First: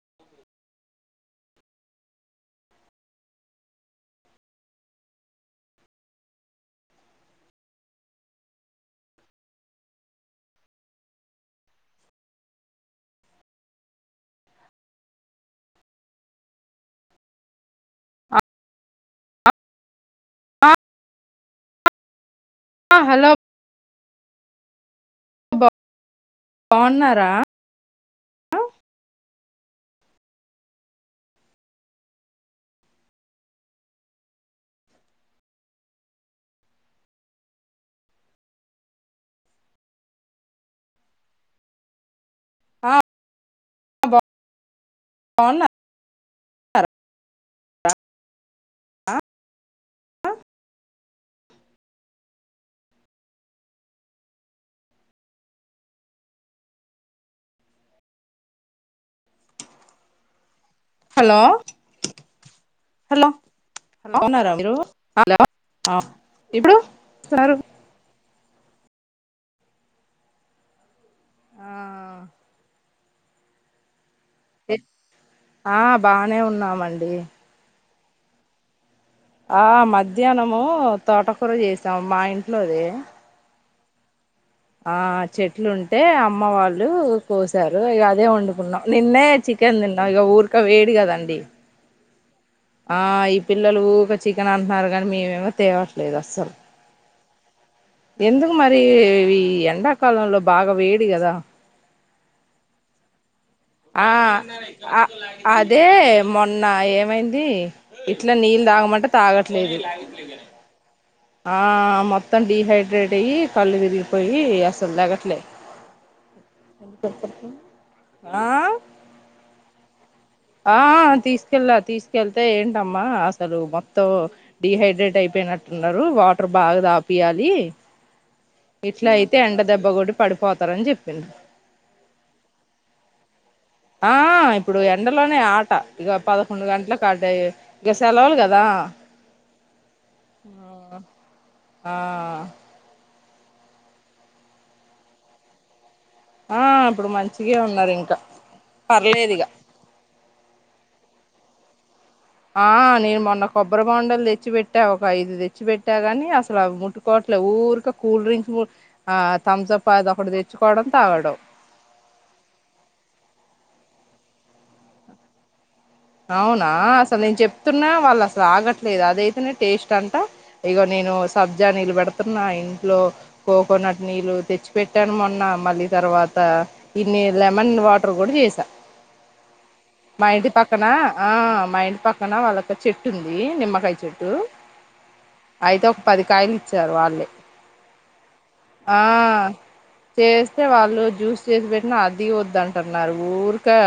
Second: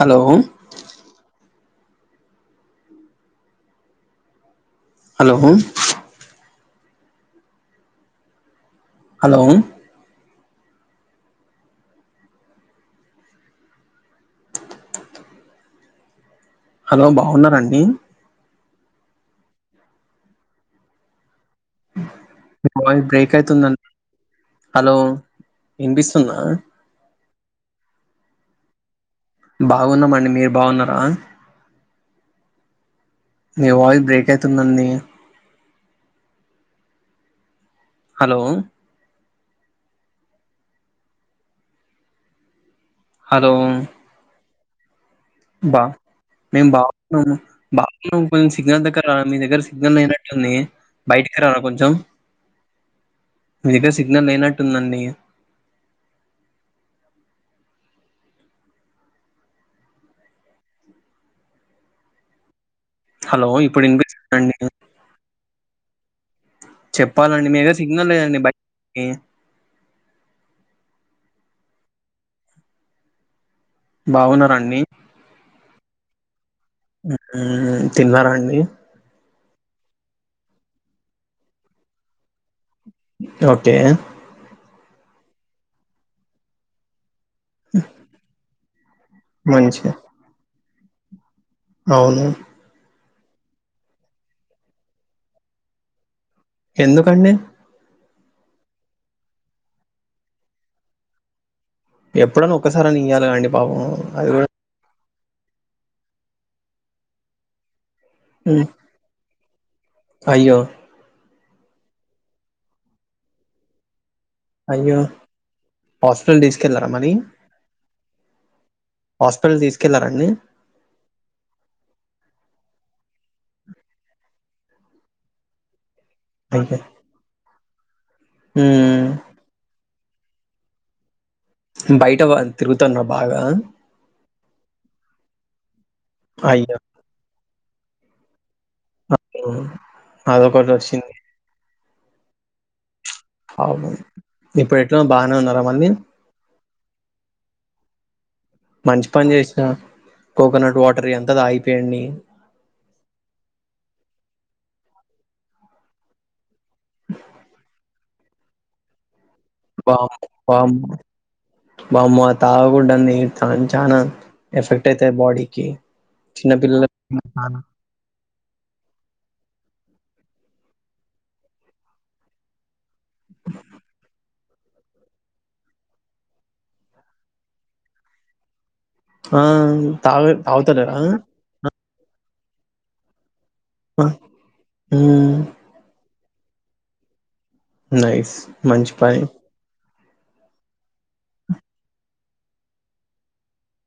Hello hello hello hello బాగున్నారండి హా హా వాయిస్ బ్రేక్ అయ్తుందండీ హలో బా- ఇనిపిస్తుందా బాగున్నారా బాగున్నామండి మీరు బాగున్నారా మీ వాయిస్ బ్రేక్ అయితుందండి హలో ఆ హలో బాగున్నారా బా మేము బాగున్నాము బాగున్నా కొంచెం సిగ్నల్ దగ్గర మీ దగ్గర సిగ్నల్ లేయినట్టుంది బయటికి రారా కొంచెం మీ దగ్గర సిగ్నల్ లేనట్టుందండి హలో హలో ఇప్పుడు హలో వినిపించింది బాగున్నారా అండి మీరు హలో ఆ ఇప్పుడు చెప్పాలండి సారు మీగా సిగ్నల్ లేదండి బ ఆ బావున్నారండి ఎ- ఆ బాగానే ఉన్నా మ్ తిన్నారా అండి ఆ మధ్యాహ్నము తోటకూర చేసాము మా ఇంట్లోదే ఓకే ఆ చెట్లు ఉంటే అమ్మ వాళ్ళు పోశారు ఇక అదే వండుకున్నాం నిన్నే చికెన్ మంచి తిన్నాం ఇక ఊరు ఉక్క వేడి కదండి అవును ఆ ఈ పిల్లలు ఒక చికెన్ అంటున్నారు కానీ మేమేమో తేవట్లేదు అస ఎందుకండి ఎందుకు మరి ఈ ఎండాకాలంలో బాగా వేడి కదా ఎప్పుడన్నా ఒక్కసారి అని ఇయ్యాలండి ఆ అదే మొన్న ఏమైంది ఇట్లా నీళ్ళు ఉమ్, తాగమంటే తాగట్లేదు అయ్యో ఆ మొత్తం డిహైడ్రేట్ అయ్యి కళ్ళుతిరిగి పోయి అసల్ అయ్యో తగ్గట్లే హాస్పిటల్ తీసుకెళ్లారా మరి ఆ హాస్పిటల్ తీసుకెళ్లారండి ఆ తీసుకెళ్ళా తీసుకెళ్తే ఏంటమ్మా అసలు మొత్తం డిహైడ్రేట్ అయిపోయినట్లు అన్నారు వాటర్ అయ్యో బాగా దాపియాలి ఉమ్, ఇట్లా అయితే ఎండ దెబ్బ గడు పడిపోతారని చెప్పింది బయట వ తిరుగుతాన్నా బాగా ఆ ఇప్పుడు ఎండలోనే ఆట ఇక పదకొండు గంటల కటయి గసలావల్గా అద కొ వచ్చింది ఆ అవు ఇప్పుడు ఎట్లా బాగానే ఉన్నారా మళ్ళీ ఆ ఇప్పుడు మంచిగా ఉన్నారు ఇంకా మంచి పని పర్లేదు ఇక చేసినా కోకోనట్ వాటర్ ఎం దా అయిపోయింది‌ ఆ నేను మొన్న కొబ్బరి బొండలు తెచ్చిపెట్టా ఒక ఐదు తెచ్చిపెట్టా గాని అస లవి ముట్టు కోట్లే ఊరుక కూల్ డ్రింక్స్ కూడ్ ఆ థమ్సప్ అది బామ్ ఒకటి బామ్ తెచ్చుకోవడం తాగడం బామో ఆ తాగుడనదే అంచ్ చానా ఎఫెక్ట్ అయితది బాడీకి అవునా చిన్నపిల్లలు అసలు నేను చెప్తున్నా వాళ్ళు అసలు ఆగట్లేదు అదైతేనే టేస్ట్ ంట ఇగ నేను సబ్జా నీలు పెడుతున్నా లో కోకోనట్ నీళ్ళు తెచ్ చ్చి పెట్టాను మొన్న మళ్ళీ తర్వాత ఇన్ని లెమన్ వాటర్ కూడా చేసా ఆ మా తాగలేదు ఇంటి తగుతలే పక్కన ఆ మా ఇంటి పక్కన వాళ్ళకి చెట్టు ఉంది ది నిమ్మకాయ ఆ, చెట్టు ఉమ్. అయితే పది కాయలు ఇచ్చారు వాళ్ళే నైస్ మంచి ఆ పని చేస్తే వాళ్ళు జ్యూస్ చేసి పెట్టినా అదీ వద్దంటున్నారు ఊరికే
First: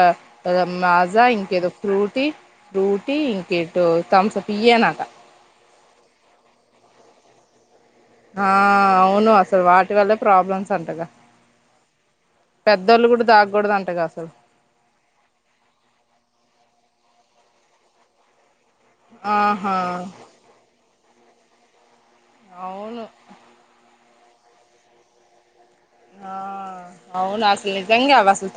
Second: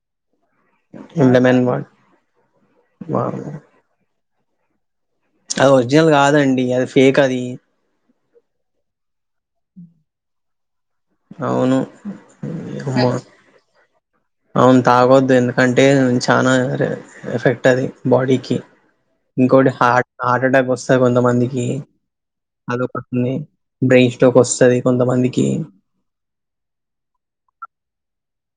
ఇగ మాజా లెమన్ ఇంకేదో వాట్ ఫ్రూటీ ఫ్రూటీ వావ్ ఇంకేంటో థమ్స్ అప్ పిఏ నాక అవీ ఒరిజినల్ కాదండి అది ఫేక్ అది ఆ అవును అసలు వాటి వల్లే ప్రాబ్లమ్స్ అంటగా అవును అమ్ పెద్దోళ్ళు కూడా తాగకూడదంటగా అసలు అవును తాగొద్దు ఎందుకంటే చానా ర్ ఎఫెక్ట్ అది బాడీకి ఇంకొకటి ఆహా హార్ట్-హార్ట్ఎటాక్ వస్త్ తాద్ కొంతమందికి అవును అదొకటుంది బ్రేయిన్ ఇట్లోకి వస్తది కొంతమందికి ఆ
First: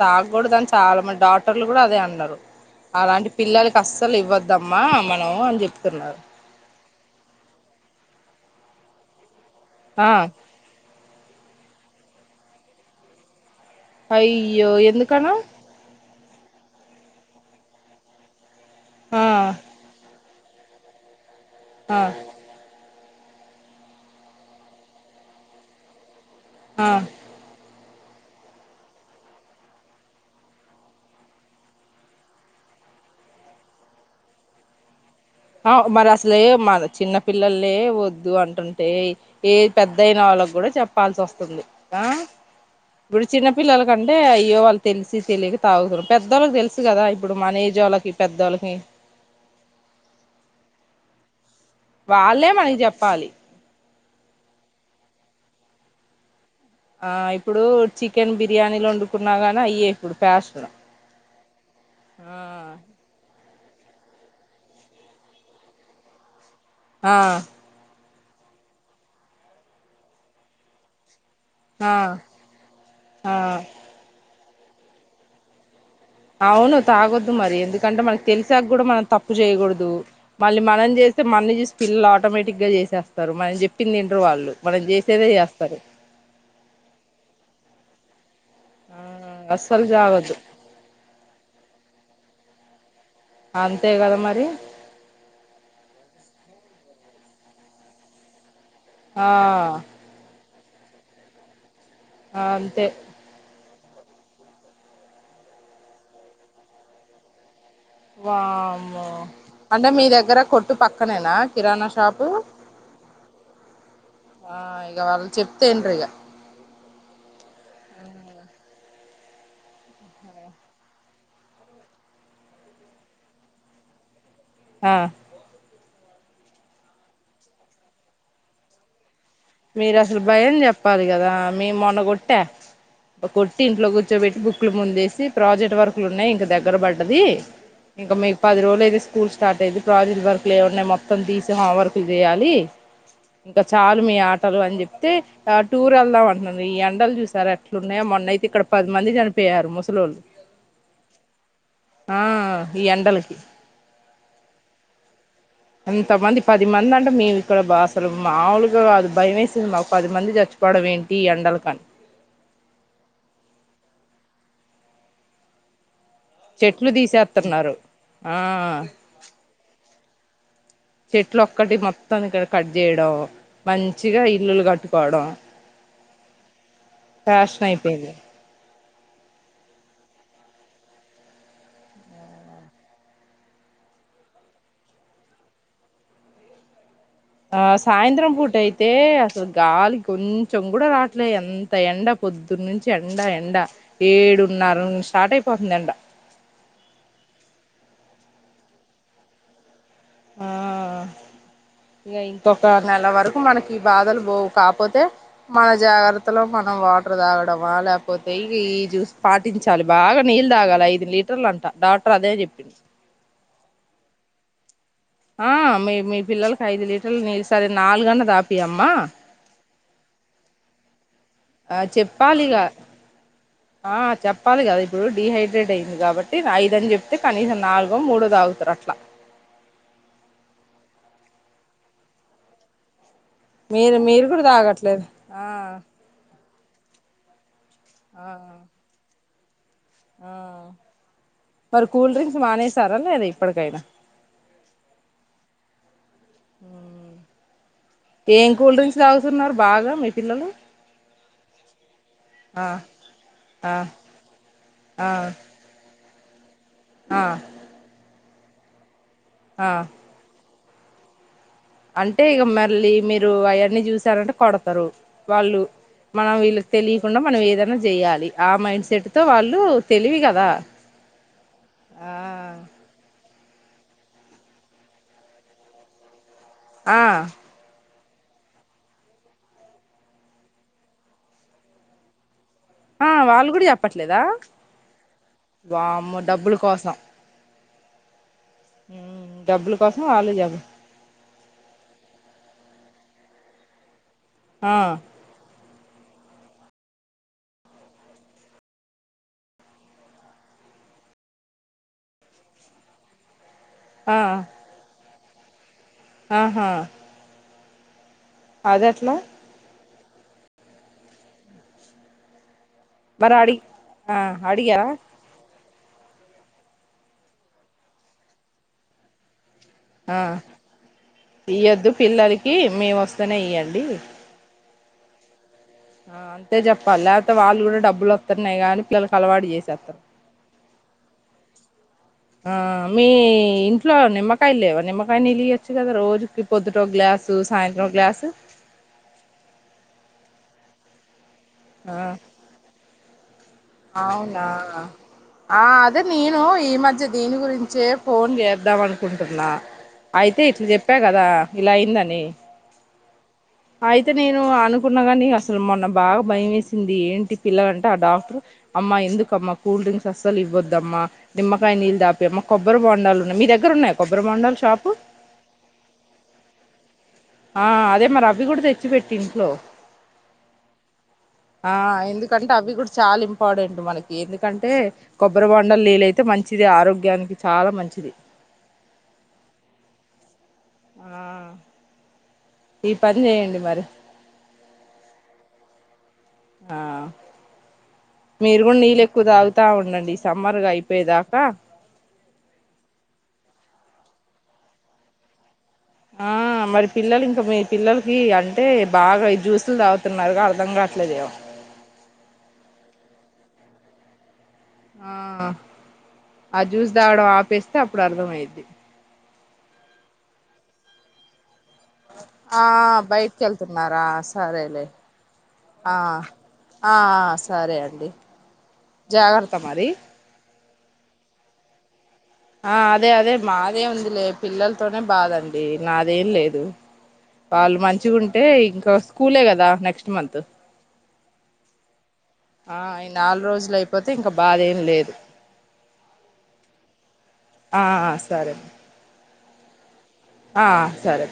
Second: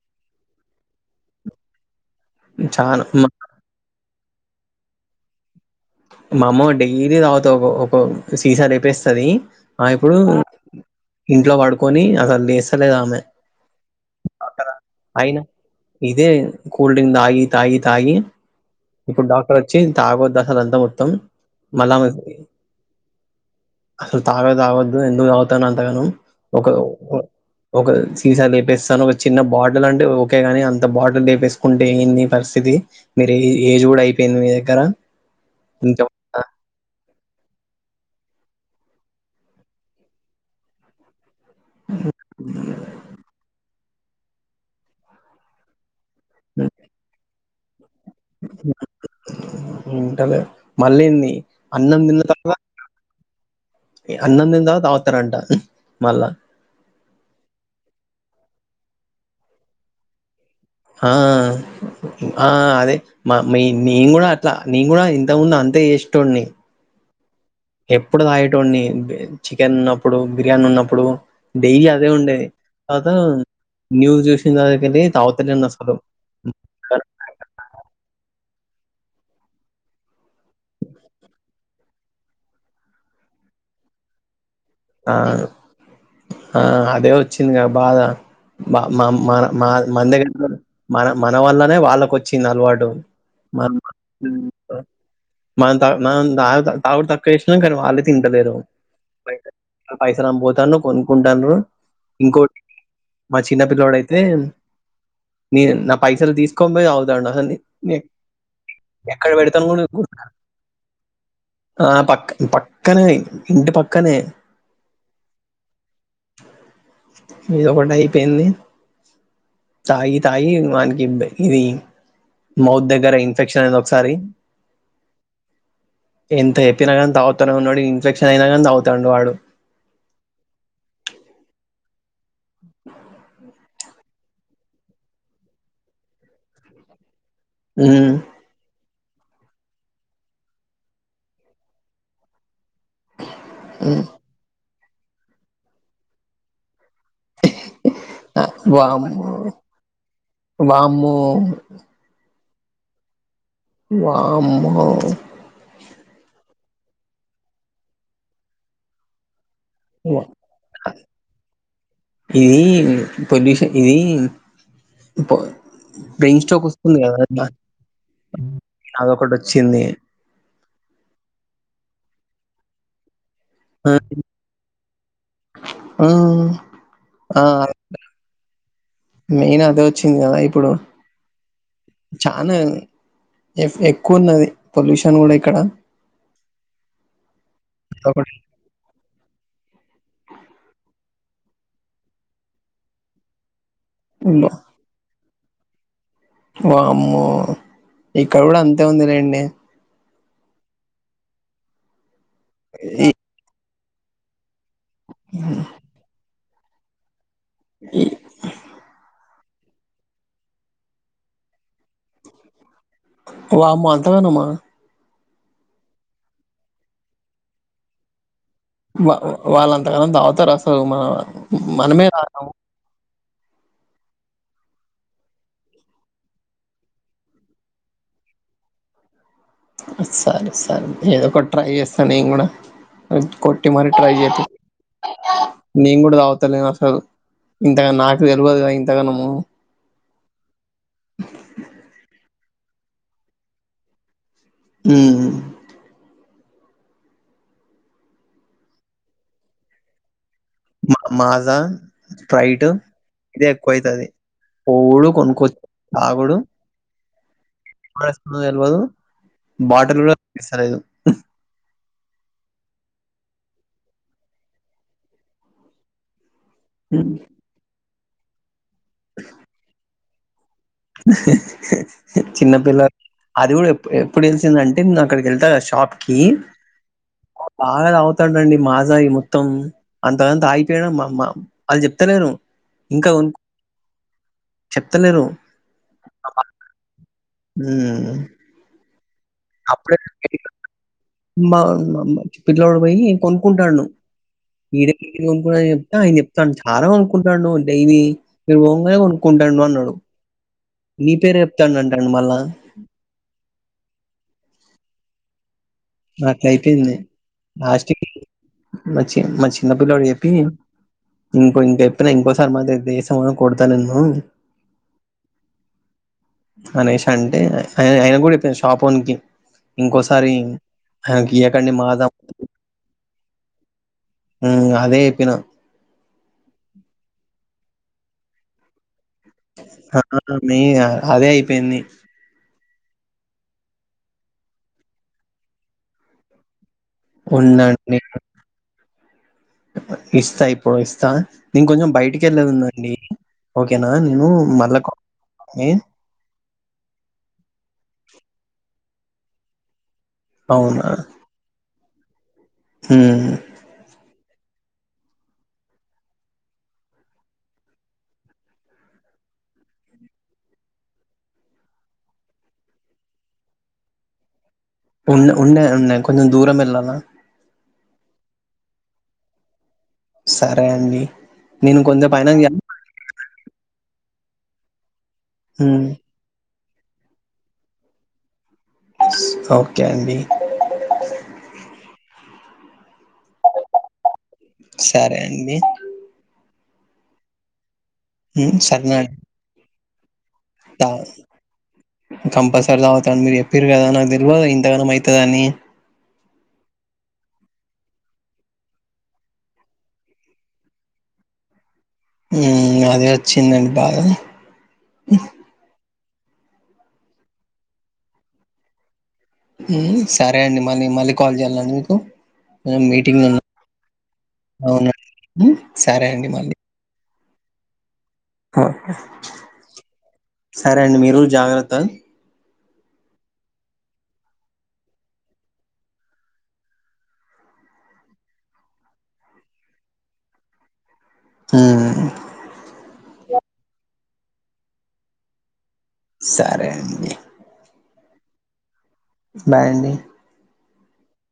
తాగ కూడదని చాలా మంది డాక్టర్లు కూడా అదే అన్ టార్ చాలా మా అలాంటి పిల్లలకి అస్సలు ఇవ్వద్ వద్దమ్మా మనం అని చెప్ మామో డైలీ తగుతా ఒకో ఒకో సీసా లేేపేస్తది ఆ ఇప్పుడు ఇంట్లో పడుకొని అసలు లేస్తలేదు ఆమె అయ్యో ఎందుకణ అయినా ఇదే కూల్ డ్రింక్ తాగి తాగి తాగి ఆ ఇప్పుడు డాక్టర్ వచ్చి తాగద్ హలంతా మొత్తం ఆ మలామ అలు తగద్ ఆవద్దు ఎందుకు తాగుతావు అంతగాను ఒక ఆ ఒక సీసా లేపేస్తాను ఒక చిన్న బాటిల్ అంటే ఓకే గాని అంత బాటిల్ లేపేసుకుంటే ఏంది పరిస్థితి మీరు ఏ ఏజ్ కూడా అయిపోయింది మీ దగ్గర ఆ ఇంకా మరి అసలే మన చిన్న పిల్లలే వద్దు అంటుంటే ఏ పెద్దయిన వాళ్ళకి కూడా చెప్పాల్సి వస్తుం స్తుంది ఆ ఇప్పుడు చిన్న పిల్లల అంటే అయ్యో వాళ్ళు తెలిసి తెలియక తాగుతురు పెద్దవాళ్ళకి తెలుసు కదా ఇప్పుడు మన ఏజ్ వాళ్ళకి పెద్దలకి ఉంటలే మళ్ళీ ఇన్ని వాళ్ళే మనకి చెప్పాలి అన్నం తిన్నా తవాత తాగుతారంట మళ్ళా ఆ ఇప్పుడు చికెన్ బిర్యానీలు వండుకున్నా గాని అయ ఇప్పుడు ఫ్యాష ఆ ఆ అదే మా మీ నీను కూడా అట్లా నీ కూడా ఇంతముందు అంతే చేసేటోడ్ని ఆ ఎప్పుడు తాగేటోని చికెన్ ఉన్నప్పుడు బిర్యానీ ఉన్నప్పుడు డెలీ అదే ఆ ఉండేది తవాత న్యూూ [unintelligible] తాగుతున్న అసలు అవును తాగొద్దు మరి ఎందుకంటే మనకి తెలి సగ్ కూడా మనం తప్పు చేయకూడదు మళ్ళి మనం చేస్తే మన్నీ పిల్లలు ఆటోమేటిక్ గా చేసేస్తారు మనం చెప్పింది వినర్రు వాళ్ళు మనం ఆ చేసేదే చేస్తారు ఆ అదే వచ్చిందిగా బాద మ మ ఆ మన అస్సలు మన తాగొద్దు దగ్గర మన మన వల్లనే వాళ్ళకు వచ్చింది ఇన్ అలవాటు మ అంతే కదా మరి మనం త న తాగత తాగుడు తక్కువ చేశా కానీ వాళ్ళే తింటలేరు ఆ పైసరామ్ బో తను కొనుక్కుంటాను ఇంకోతి అంతే మా చిన లోడ్ అయితే నే నా పైసలు తీసుకోనీ పోయి అగుతండూ దాని వామ్మొ అంటే మీ గుర్తు దగ్గర కొట్టు పక్క కమాన్ ఆ పక్క పక్కనే ఇంటి పక్కనే ఆ ఇగ వాళ్ళు చెప్తే ఇంటరు ఇగ ఇది ఒకటి అయిపోయింది తాగి తాగి వానికి ఇది మౌత్ దగ్గర ఇన్ఫెక్షన్ అయింది ఒకసారి ఆ ఎంత చెప్పిన కానీ తాగుతేనున్నడు ఇన్ఫెక్షన్ అయినా కానీ తగుతాండు వాడు మీరు అసలు భయం చెప్పాలి కదా మీ మొన్నగోట్టి కుట్ట కుర్ ట్ ఇంట్లో కూర్చోబెట్టి బుక్లు ముందేసి ప్రాజెక్ట్ వర్కులు ఉన్నాయి ఇంక దగ్గర పడ్డది ఉమ్, ఇంక మీకు పది రోజులు అయితే స్కూల్స్ స్టార్ట్ అయిది ప్రాజట్ వర్క్లు లేమున్న మొత్తం తీసి హాం వర్క్లు చేయాలి ఇంక చాలు ఉమ్, మీ ఆ అని చెప్తే ఆ టూరెల్దమ్ అంటుంది ఈ ఎండలు చూస్తే సరే అట్లునయో ఆ, మొన్నయితే ఇక్కడ పది మంది వామ్మో చనిపోయారు ముసలొళ్ళు వామ్మో ఆ ఈ యెన్డలకి వామ్మో ఎంతమంది పది మంది అంటే మేవి ఇక్కడ బా అసలు మాములుగా అది భయమే ఎండలకని ఇది పొల్యూషన్ ఇది పొ బ్రెయిన్ స్తొక్క్ చెట్లు వస్తుంది కదా తీసేస్తున్నారు ఆ అదొకటి వచ్చింది చెట్లు ఒక్కటి మొత్తం ఇక్కడ కట్ చేయడం మంచిగా ఇల్లులు కట్టుకోవడం ఫ్యాషన్ అయిపోయింది మెయిన్ అదే వచ్చింది కదా ఇప్పుడు చాన ఎక్కువన్నది పొల్యూషన్ కూడా ఇక్కడ ఆ సాయంత్రం ఫుటైతే అసల్ గాలి కొంచెం కూడా రాట్లే ఎంత ఎండ పొద్దున్న నుంచి ఎండ ఎండ వామ్మో ఏడున్నార నుంచి స్టార్ట్ అయిపో [unintelligible] నిండా వామ్మో ఇక్కడ కూడా అంతే ఉంది లేండి ఆ ఇగ ఇంకొక నెల ఈ వరకు మనకి ఈ బాధలు పోవు కాపోతే మన జాగ్రత్త అంత లోపు మనం వాటర్ తాగ వా ఈ లేకపోతే ఇ ఈ జ్యూస్ పా ట్టించాలి బాగా నీళ్ తాగాలి ఐదు లీటర్లు అంట డాక్టర్ అదే చెప్పింది వామ్మో అంత గణమా ఆ మీ మీ పిల్లలకి ఐదు లీటర్లు నీళ్ళు సరే నాలుగన్న దాపి వా వాళ్ళ ఎంతకన తాగుతారు అసలు మ మనమే తగము చెప్పాలిగా ఆ చెప్పాలి కదా ఇప్పుడు డిహైడ్రేట్ అయింది కాబట్టి ఐద అని చెప్తే కనీసం నాలుగో మూడో తాగుతారు అట్లా సరే సరే ఏదో ఒకటి ట్రై చేస్తా నేను కూడ కొట్టి మరి మీరు ట్రై మీరు చే కూడా తాగట్లేదు ఆ నేనగూడ ఎత్తలేన్ అసలు ఇంతగా నాకు ఆ తెలివదు గ ఇంతగానము ఆ మరి కూల్ డ్రింక్స్ మానేసారా లేదా ఇప్పటికైనా మ్మ్ ఏం కూల్ డ్రింక్స్ తాగుతున్నారు బాగా మీ పిల్లలు మా మాసా స్పైట్ ఆ ఇదే ఎక్కువ ఆ అయితది ఆ బోల్డు కొనుక్కోచ్చు అబుడు ఆ తెలవదు ఆ బాటల్ కూడా అరదు అంటే ఇగ మళ్ళీ మీరు అవన్నీ చూసారంటే కొడతారు వాళ్ళు మనం వీళ్ళు తెలియకుండ మనం ఏదైనా చేయాలి ఆ మైండ్ సీటుతో వాళ్ళు తెలివి కద చిన్నపిల్లలు అది కూడా ఎప్పుడు తేలిసిందంటే నేను అక్కడికి వెళ్తా కద షాప్ కి ఆ అండీ మాజా ఈ మొత్తం అంతదంతా ఆగిపోయినా మా అది చెప్తలేను ఆ వాళ్ళ కూడ చెప్పట్లేద చెప్తలేరు వామ్మో డబ్బుల కోసం హ్మ్ హ్మ్ అప్పుడే మమ్మ పిల్లోడు పోయి కొనుక్కుంటాడు ఆ ఐదేకడ్కెలి కొనుకునది ఆయన చెప్తాను చాలా కొనుక్కుంటాడును డైలీ నేను పొంగానే కొనుక్కుంటానుడు అన్నాడు నీ పేరే చెప్తానంట మళ్ళా ఆ నాకు ఆహా అయిపోయింది లాస్ట్ కి అదెట్లా మచ్చి మ చ్చిన పిలోడ్ ఇంకో ఇంక చెప్పిన ఇంకోసారి మాది దేశమా మరి అడిగి కొడుతానిన్ను ఆ అడిగారా అనేష అంటే ఆయన కూడా చెప్పింది షాప్ ఓనికి ఆ ఇంకోసారి ఆయనకి ఇయకండి మాదాం స్థానే ఇవ్యండి అదే చేప్పిన ఆంతె జప్పాల వాళ్ళు కూడా డబ్బులు వస్తున్నాయి కానీ పిల్ల ఆ న అదే అయిపోయింది ఆ మీ ఇంట్లో నిమ్మకాయలు లేవా నిమ్మకాయ నీళ్ళు ఇయ్యాచు కదా రోజుకి పొద్దు గ్లాసు సాయంత్రం ఉండండి గ్లాసు ఇస్తా ఇప్పుడు ఇస్తా నేను కొంచెం ఆ బయటికి వేలేది ఉందండి ఓకేనా నేను అవునా మళ్ళా ఆ కాల్ అదే నేను ఈ మధ్య దీని గురించే ఫోన్ చేద్దాం అనికుంటున్న అయితే ఇట్లా అవునా చెప్పా కదా ఇలా అయిందంన్ నీ హ్మ్ అయితే నేను అనుకున్నా కానీ అసలు మొన్న బాగా భయం వేసింది ఏంటి పిల్లలంటే ఆ డాక్టర్ అమ్మ ఎందుకమ్మా కూల్ డ్రింక్స్ అస్సలు ఇవ్వద్దమ్మా నిమ్మకాయ నీళ్ళు దాపి అమ్మా కొబ్బరి బొండాలు ఉన్నాయి మీ దగ్గర ఉన్నాయి కొబ్బరి బొండాలు షా ఉన్నా ఉండే ఉన్నాయి కొంచెం దూరం ఎళ్ళాలా ఆ అదే మరి అవి కూడా తెచ్చిపెట్టి ఇంట్లో సరే అండి ఆ నేను కొంచెం పైన ఎందుకంటే అవి కూడా చాలా ఇంపార్టెండ్ మనకి ఎందుకంటే కొబ్బరి బండల్ లిళ్లు అయితే మంచి మంచిది ఆరోగ్యానికి చాలా మంచిది ఓకే అండి ఆ ఈ పని చేయండి మరి సరే అండి ఆ మీరు కూడా సరే నీళ్ళు ఎక్కువ తాగుతా ఉండండి ఈ సమ్మర్గా అయిపోయేదాకా కంపల్సరీ తాగుతా అండి మీరు [unintelligible] గదా తెలువదా ఇంతగనం అయితదని ఆ మరి పిల్లలు ఇంకా మీ పిల్లలకి అంటే బాగా ఈ జ్యూసులు తాగుతున్నారు గా అర్ధం కావట్లేదేమో హ్మ్ అదే వచ్చిందండి బాధ ఆ ఆ జ్యూస్ తాగడం ఆపేస్తే అప్పుడు అర్ధం అయిద్ది హ్మ్ సరే అండి మళ్ళీ మళ్ళీ కాల్ చేయాల అండి మీకు ఆ కొంచెం మీటింగ్ బయట్ ఉన్నా కెళ్తున్నారా సరేలే అవునండి ఆ సరే అండి మళ్ళీ ఆ ఆ సరే అండి జాగ్రత్త మరి సరే అండి మీరు జాగ్రత్త ఆ అదే అదే మాదే ఉంది లే పిల్లలతోనే బాదండి నాదేం లేదు వాళ్ళు మంచిగా ఉంటే ఇంకా స్కూలే కదా నెక్స్ట్ మంత్ హ్మ్ ఆ ఈ నాలుగు రోజులు అయిపోతే ఇంకా బాదెం లేదు సరే అండి ఆ ఆ సరే బాయ్ అండి ఆ సరే